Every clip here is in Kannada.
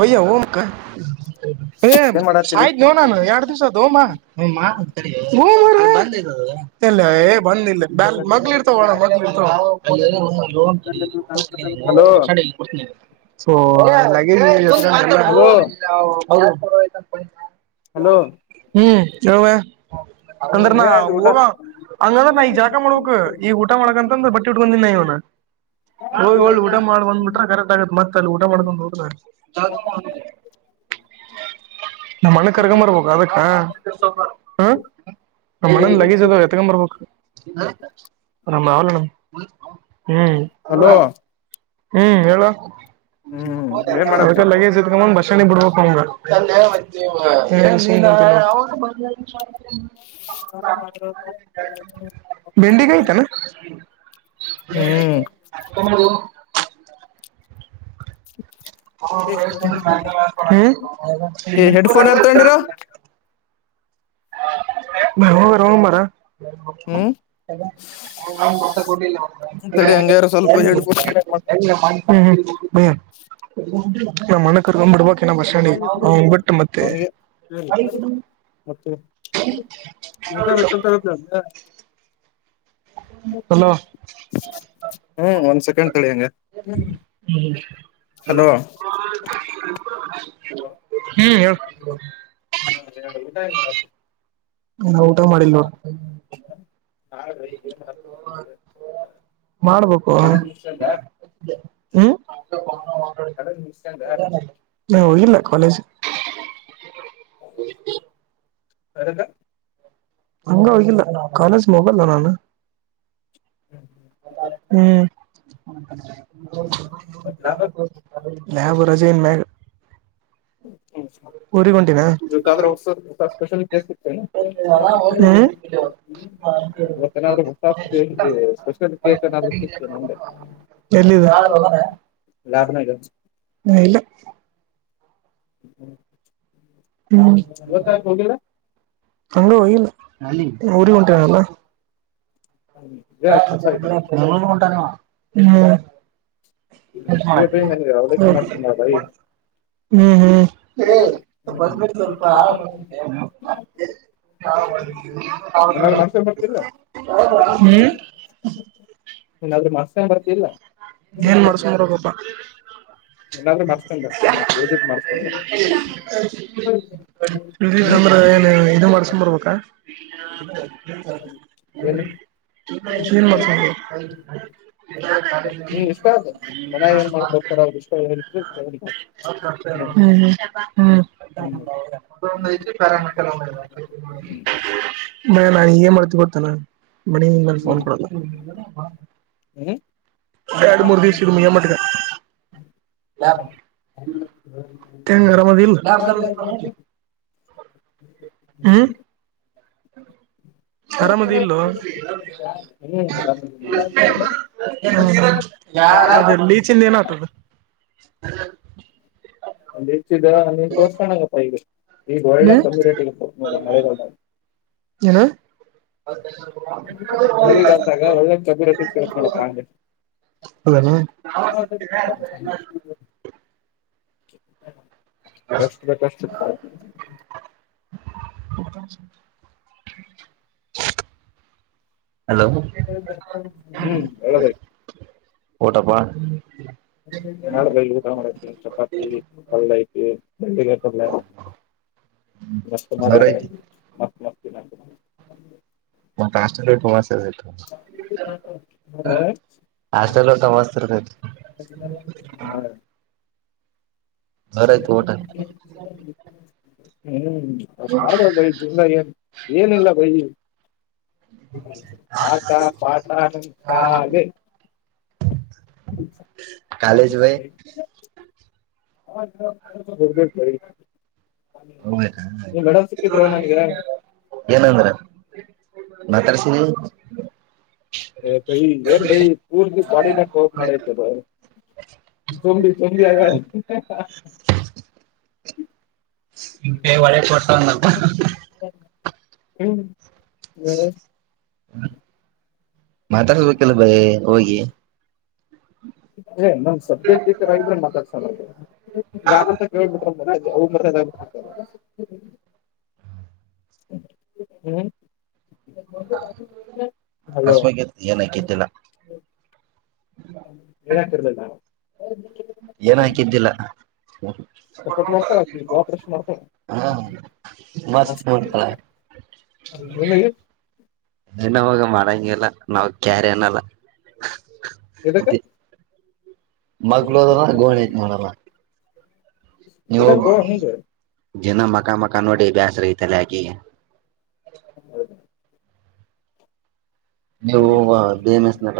ಹಯ ಕ್ಕ ಏ ಏನ್ ಮಾಡತ್ತೀರಿ ಆಯ್ತ್ ನೋ ನಾನು ಎರಡ್ ದಿವ್ಸ ಅದ ಹೋಮ್ಮ ಇಲ್ಲ ಏ ಬಂದಿಲ್ಲ ಬ ಮಗ್ಳ ಇರ್ತಾವಳ ಮಳ ಇರ್ತ ಹಲೋ ಕೊಡ್ತ ಸ ಹಲೋ ಹಲೋ ಹ್ಮ್ ಚಲ ಹ್ಮ್ ಅಂದ್ರನಾ ಏನಾಯ್ತು ಊಟ ಹಂಗಂದ್ರ ನಾ ಈಗ್ ಜಾಕ ಮಾಡ್ಬೇಕಕ್ ಈಗ ಊಟ ಮಾಡಕಂತಂದ ಬಟ್ಟಿ ಉಟ್ಕೊಂಡಿನ ಇವ್ನ ಹೋಗ್ಳ್ಳ ಊಟ ಮಾಡ್ ಬಂದ್ಬಿಟ್ರ ಕರೆಕ್ಟ್ ಆಗತ್ತ್ತೆ ತಲಊಟ ಮಾಡ ತ ನ ಮಣು ಕರ್ಗ ಮಾರ ಬಗ ಅದಕ್ಕ ಹ ನಮ್ಮ ಮಣ್ಣನ್ ಲಗೇಜ್ ಅದಾವ ಎತಕೊ ಬರ್ಬೇಕು ನಮ್ಮ ಆಾವಲಣ ಹಲೋ ಹ್ಮ್ ಹೇಳುವ ಹ್ಮ್ ಏನ್ ಮಾಡತಿ ಅದ ಲಗೇಜ್ ಇತ್ಕ ಬ ನಿ ಬಿಡ ನ ತಮ್ಮ ಹ್ಮ್. ಹೆಡ್ಫೋನ್ ಇರ್ತೊಂಡಿರ [unintelligible] ನ ಮಾರ ಹ ಹ್ಮ್ ನನ್ ಮತ್ತ ಕೊಟ್ಟಿಲ್ಲ ತಡಿ ಹಂಗಾರ ಸ್ವಲ್ಪ ಹೆಡ್ಫೋನ್ ಹ್ಮ ಹ್ಮ ನ ಮನೆ ಕರ್ಕೊಂಡ್ಬಿಡ್ಬ ಭಷಣಿ್ ಬಿಟ್ಟ ಮತ್ತೆ ಅವನಿಗೆ ಮದ ಕಾಗತ್ತ ಅ್ರ ಹಲೋ ಹ್ಮ್ ಒಂದ್ ಸೆಕೆಂಡ್ ತಳಿಯಂಗ ಹ್ಮ್ ಹ್ಮ್ ಹೇಳ್ತ ಹ ನಾ ಊಟ ಮಾಡಿಲ್ವ ನಾ ಮಾಡ್ಬೇಕು ಹ್ಮ ಕಡ ನಿ ನಾ ಹೋಗಿಲ್ಲ ಕಾಲೇಜ್ ಅಂದ ಹಂಗ ಹೋಗಿಲ್ಲ ಕಾಲೇಜ್ ಹೋಗಲ್ಲ ನಾನು ಹ್ಮ್ ಯಬ ರಜನ್ ಮೇ ಹ ಸ ಇವತ್ತಾದ್ರ ಸ್ಪೆಷಲ್ೇಸ್ ಸಿಗ್ತನೆ ಇವತ್ತ ಏನಾದ್ರು ಹೊಸ ಸ್ಪಷಲ್ ಕೇಕ್ ಾದೂ ನ ಎಲ್ಲಿಿದ ಹಾಳ ಲಾಭ ನ ಹಲ್ಲ ಹ್ಮ ಹ್ಮ ಅಂಗ ಹೋಗಲ್ಲ ಊರಿ ಉಂಟಲ್ಲ ಟ ಇದೇ ಕಸ ಆಯ್ತಾ ಹ್ಮ ಹ್ಮ ಇದೇ ಬೈ ನನಗೆ ಅವಲಕ್ಕಿ ಮಾಡ್ಕೊಂಡ ಬೈ ಹ್ಮ್ ಹ್ಮ್ ಹೇಳ ಬ ಸ್ವಲ್ಪ ಆರಾಮ ಏನಾದ್ರು ಮಾಡ್ಸ್ಕೊಂಡ್ ಹ್ಮ್ ನೀನ್ಾದ್ರೂ ಮಸ ಬರ್ತಿಲ್ಲ ಏನ್ ಮಾಡ್ಸ ನ್ರಗಬ್ಬಾ ಎಲ್ಲಾರ ಮಾಡಸ್ಕೊಂಡ್ ಬ ಮಾಡಸ್ಕೊಂಡ ಅಂದ್ರ ಏನ್ ಇದು ಮಾಡ್ಸ್ಂಬರ್ಬೇಕಾ ಏನು ಹ್ಮ ಹ್ಮ್ ಶನ್ ಮ ಇಷ್ಟ ಆಗ ಮನ್ಯಾಗ ಹ್ಮ ಏನ್ ಹ ಮಾಡ್ಕೊಡ್ತಾರ ಅವ್ರ ಇಷ್ಟ ಏನಿತ್ತು ಹ್ಮ್ ಹ್ಮ್ ಒಐ ಪ್ಯರಾಮ ಕೆಲ್ಲ ಮ ನಾನ್ ಹೀಗ ಮಾಡ್ತತಿ ಗತ್ತತಾನ ಬಡ ಮಾನ ಹ್ಮ್ ಫೋನ್ ಕೊ ಹ್ಮ್ ಎರಡು ಮೂರು ದಿವಸ ಇದು ಮುಿಯ ಮಟಗ ಹ್ಮ ಂಗರ ಮ ಆರಾಮದ ಇಲ್ಲ ಅದೆ ಲೀಚಿಂದ ಏನ ಆಗ್್ತದ ಹ್ಮ ಒಂದ್ ಹೆಚ್ಚಿದ ನೀ ತೋರ್ಕಗಪ್ಪಾ ಈಗ ಈಗ ಒಳ್ಳೆ ಹ್ಮ್ ಕಮ್ಯುನಟಿ ನೋಡ ಮಳೆದ ಹ್ಣ ಮಳೆಗಾಲದಾಗ ಒಳ್ಳೆ ಕಮ್ಮಿ ರೇಟಿಗೆ ಸಿಗತ್ ನೋಡಪ್ಪ [unintelligible] ಅಂದೆ ಅದಾನ ಕಷ್ಟ ಕಷ್ಟ ಹ ಹ್ಮ್ ಹದ ಓಟಪ್ಪಾ ಎನಡು ಬೆಊರ ಚಪಾತಿ ಕಲ್ಲಾಯ ಬೆಲ್ಲ ಮಸ್ು ಮಾರ ಜೋರ ಐತಿ ಅ ಮ ಮತ್ತೆ ಆಷ್ಟಟವಾಸ ಹಾ ಹಾಸ್ಟೆಲ್ ಊಟ ಮಸ್ತ್ ಇರ್ತೈತಿ ಹಾ ಬರಯತು ಊಟ ಹ್ಮ್ ಅಷ್ಟ ಮಾಡಬೇಕ ಬೈ ಜಿಂದ ಏನ್ ಏನಿಲ್ಲ ಬೈ ಟಾ ಪಾಟಾ ಕದು ಕಾಲೇಜ ಭೈ ಹಬೇಕಿ ಹಾ ನನ್ಗೆ ಏನಂದ್ರ ಮಾತ್ತರ ಸಿಿನ ಏನ್ ಭೈ ಪೂರ್ದ ಬಾಡಿನ ಮಾಡೈತೆ ಬ ಜಂಬಿ ಚಂಡಿಯಗ ಒಳೆ ಕೊಟ್ಟಂದ ಹ್ಮ್ ಹ್ಮ ಮಾತಾಡ್ಬೇಕಲ್ಲ ಬ ಹೋಗಿ ಏ ನಮ್ ಸಬ್ಜೆಕ್ಟ್ ಟೀಚರ್ ಆಗಿದ್ರೆ ಮಾತಾಡ್ಸ ಯಾಕಂತ ಕಬಿಟ್ರ ಹ ಹ್ಮ್ ಹಲೋ ಹಸಮ ಏನ ಕಿದ್ದಿಲ್ಲ ಏನಾಕರ್ತಲ್ ನಾ ಏನ್ ಹಾಕಿದ್ದಿಲ್ಲ ಸಪೋರ್ಟ್ ಮಾಡ್ತಾಳ ಆಕಿ ಕೋಆಪರೇಷನ್ ಮಾಡ್ತಾಳ ಹಾ ಮಸ್ ಮಡ್ತ ನಿಮಗೆ ನ ಹಾಗ ಮಾಡಂಗಗೆಲ್ಲ ನಾವ ಕ್ಯಾರ ಅನಲ್ಲ ಎಕ್ಕೆ ಮಗ್ಳದ ಗೋಣ ನೋಡಲ್ಲ ನೀವು ಎದಕ್ಕೋ ಹಿಂಗ ಜನ ಮಕ್ಕ ಮಕ್ಕ ನೋಡಿ ಬ್ಯಾಸ ರಐತಲ್ಲ ಆಾಕೆ ಹೌದಾ ನೀವು ಬೇ ಮೆಸ್ನದ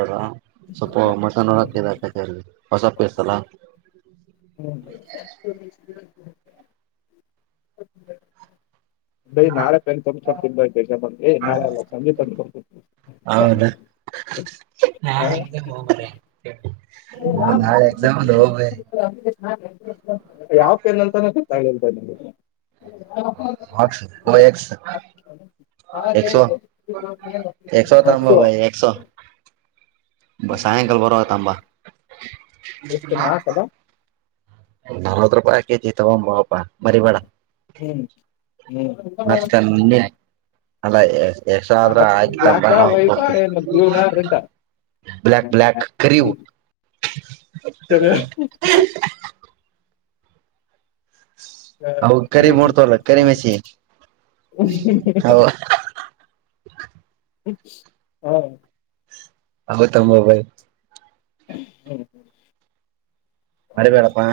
ಸ್ವಲ್ಪ ಮಸಾನಾಕ ಹೊ ಬಸಲ್ಲಾ ಹ್ಮ್ ನ ನಾೆ ತೊ ನಾಳೆ ಸಂಜೆ ತ ಹೌದಾ ಹೌ ನಾಳೆ ಎಕ್ಸಾಮ್ ಹೋಗಬ ಯಾವ ಪೇನಂತಾನೆ ಗೊತ್ತಾಗ್ಲಿಂತ ನಿಮಗೆ ಹ ಒ ಎಸ್ ಹಾ ಎಕ್ಸೋ ಬ ಸಾಯಂಕಾಲ ಬರುವೋ ತ ಅಂಬ ಎಷ್ಟು ನಾಲ್ಕಲ್ಲ ನವತ್ತು ರೂಪಾಯ ಕೆ ಜಿ ತ ಬಪ ಹ್ಮ್ ಹ್ಮ್ ಮತ್ತನ್ನೆ ಅಲ್ಲ ಎಷ್ಟ್ರ ಆದ್ರ ಆಾಕಿ ಬ್ಲ್ಯಾಕ ತಂಬಾನ ವೈಟಾ ಹಕಡ್ತವಿ ಏನು ಬ್ಲೂನಾ ರೆಡ್ಡಾ ಬ್ಲಕ್ ಬ್ಲಕ್ ಕ ಸ ಅವು ಕರಿ ಮೂಡ್ತವಲ್ಲ ಕರಿ ಮೆಸಿ ಅವು [unintelligible] ಹಾ ಹೌತ್ತಮ್ಮಬಾಯ ಹ್ಮ್ ಹ್ಮ್ ಮರಿ ಬೇಳಪ್ಪಾ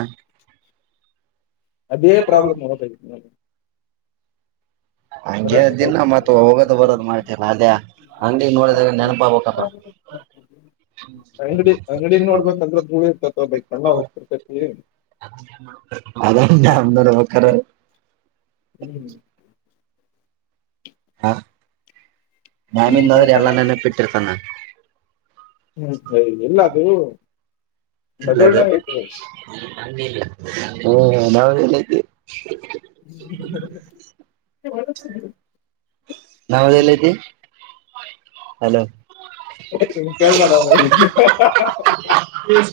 ಆ ಪ್ರೊಬ್ಲಮ್ ಅವತ ಹಂಗೆ ದಿನ ಬರೋಕ್ಕೆ ಮತ್ ಹೋಗೋದು ಬರೋದು್ ಮಾಡ್ತಿಲ್ಲ ಅದೇ ಅಂಗ್ಡಿಿಗೆಗ್ ನೋಡದ ನೆನಪಾ ಬ ಹ ಅಂಗಡಿ ಅಂಗಡ ನೋಡ್ಬೇಕಂದ್ರೆ ಬೂಳ ಇರ್ತತ್ ಬಕ್ ಎಲ್ಲ ಹೋಗ್ತಿರ್ತೈತಿ ಅದ ಅಂದರೆ ಬಕ್ಕಾರೆ ಹ್ಮ್ ಹ ನಾಮಿಂದಾದ್ರೆ ಎಲ್ಲ ಹ್ಮ್ ನೆನಪ್ಪ ಇಟ್ಟಿರ್ತಾನ ಹ್ಮ ಹ ಎಲ್ಲದುೂ ಇಲ್ಲದ ಹ್ಮ ನಾವ ಏನತಿ ಹ ಬ ನಾವದಲ್ಲಐತಿ ಹಲೋ ಕಲ್ಲ ಭ [unintelligible]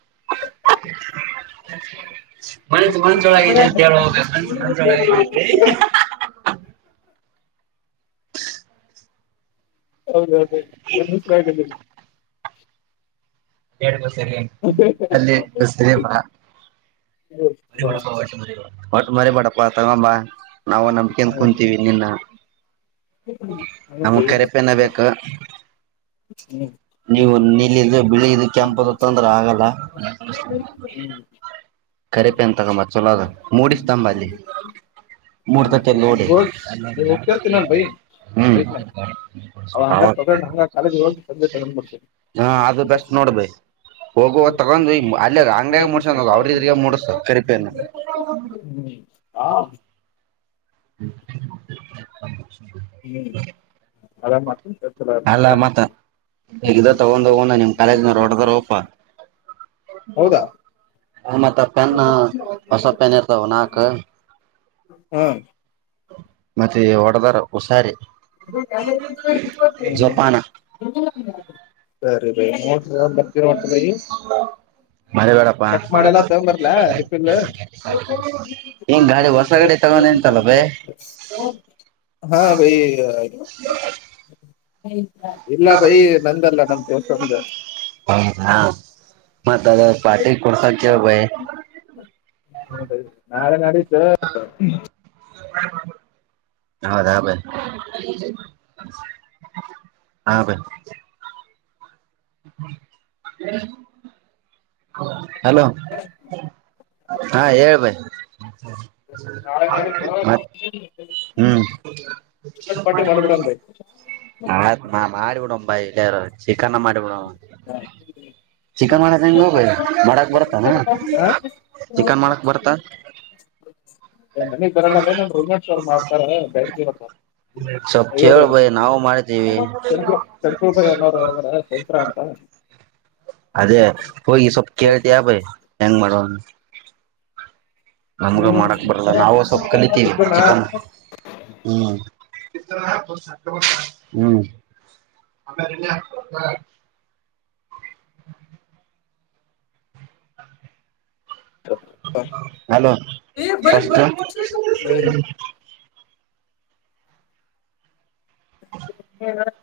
[unintelligible] ಮನೆಸು ಮಂಚಳಗ ಅಂತ ಹೇಳ ಹ ಮಸು ಮಚಳಗ. [unintelligible] ಹೌದೌದು ಎ ದಸರ ಆಿದ್ದಿಲ್ಲ. ಬ ಅಲ್ಲಿ ಬಸರಿಮ್ಮ. ಮರಿಬೇಡಪ್ಪಾ ತಗೊಂಬ ನಾವು ನಂಬಿಕೆನ್ ಕುಂತೀವಿ ನಿನ್ನ. ನಮಗ್ ಕರೆಪೆನ ಹ್ಮ ಬೇಕು [unintelligible] ನೀವು ನಿಲ್ಲಿದ್ದ ಬಿಳಿಿದ ಕೆಂಪ ತಂದ್ರೆ ಆಗಲ್ಲ. [unintelligible] ಕರಿಪೆ ಅಂತ ತಗಂಬ ಚಲೋದ ಮೂಡ್ತಂಬ ಅಲ್ಲಿ. ಮೂರ್ತಕ್ಕೆ ಲೋಡ್ ಹೋಗ್ತಿರ್ತೀನಿ ನಾನು ಬೈ ಹ್ಮ್. ಬೈಕ್ ಮಾಡಿ ಅವಾಗ [unintelligible] ತಂದೆ ತಗೊಂಡ್ ಬಿಡ್ತೀನಿ ಹಾ ಅದು ಬೆಸ್ಟ್ ನೋಡ್ಬೇಕೇ. ಹೋಗುವ್ ತಗೊಂಡ್ ಅಲ್ಲಿ ಅಂಗ್ ಮುಸ ಅವ್ರ ಇದ. ಸಕ್ಕರಿಪೇ. ಹ್ಮ. ಹ್ಮ್ ಅ. ಅಲ್ಲ ಮತ್ತ ಇದ ತಗೊಂಡ ಹೋಗ ನಿಮ್ ಕಾಲೇಜ್ನೋಡದ ಓಪ. ಹೌದಾ. ಮತ್ತ ಪೆನ್ ಹೊಸ ಪೆನ್ ಇರ್ತಾವ ನಾಲ್ಕ್ು. ಹ್ಮ್. ಮತ್ತೆ ಹೊಡದಾರ ಹುಷಾರಿ. ಜೋಪಾನ ಸರಿ ಬ. ಹ ಬತರ ಮಾಡತ ಬಿ. ಮರಿಬೇಡಪ್ಪಾ ಚಕ್ ಮಾಡೆಲ್ಲ ತಗ ಬರ್ಲ ರಿಪಲ್. ಹಿಂಗ್ ಗಾಡಿ ಹೊಸ ಗಾಡಿ ತಗೊಂಡಂತಲ್ಲ ಬೈ ಹಾ ಭೈ. ಹ. ಇಲ್ಲ ಬೈ ನಂದಲ್ಲ ನಮ ದಿವಸಂದ. ಹೌದಾ ಮತ್ತ ದದ ಪಾ್ಟಿ ಕೊಡಸಕ್ಕೆ ಭಾಯ. ನಾಳೆ ನಾಳಿದ್ದು [unintelligible] ಹೌದಾ ಬ [unintelligible] ಹಾ ಬನ್. ಹ [unintelligible] ಹಲೋ ಹಾ ಹೇಳ್ಬಾಯ [inaudible] ನಾಳೆ [unintelligible] ನಾಡಿದ್ದು ಹ್ಮ್ ಪಾರ್ಟಿ ಮಾಡ್ಬಿಡೋಣ ಬೈ ಆ ಮಾಡಿಬಡ. [unintelligible] [unintelligible] [unintelligible] ಹ. ಚಿಕನ್ ಮಾಡದೆ ಹೆಂಗೋ ಬೈ ಮಾಡಕ್ ಬರುತ್ತಾ. ಹಾ ಚಿಕನ್ ಮಾಡಕ್ ಬರ್ತ. ನನ್ನ ಕರಣಲ್ಲೇ ನನ್ ರೋಮೇಶ್ ಅವರ್ ಮಾಡ್ತಾರೆ ಬ್ಯಾಂಕರ. ದವಿ ಅದರ [unintelligible] ಚೈತ್ರ ಅಂತ [unintelligible] ಅದೇ ಹೋಗಿ ಸ್ವಲ್ಪ ಕೇಳ್ತಯ ಭೈ ಹೆಂಗ್ ಮಾಡೋ ನಮ್ಗೂ ಹ್ಮ್ ಮಾಡಕ್ ಬರಲ್ಲ ನಾವವು ಸ್ವಲ್ಪ ಕಲಿತೀವಿ ಗೊತ್ತೇನಾ? ಚಿಕನ್ ಹ್ಮ್. [unintelligible] ಹ [unintelligible] ಹಲೋ ಪ್ರಷ್ಟ. ಹ್ಮ್ ಹ [unintelligible]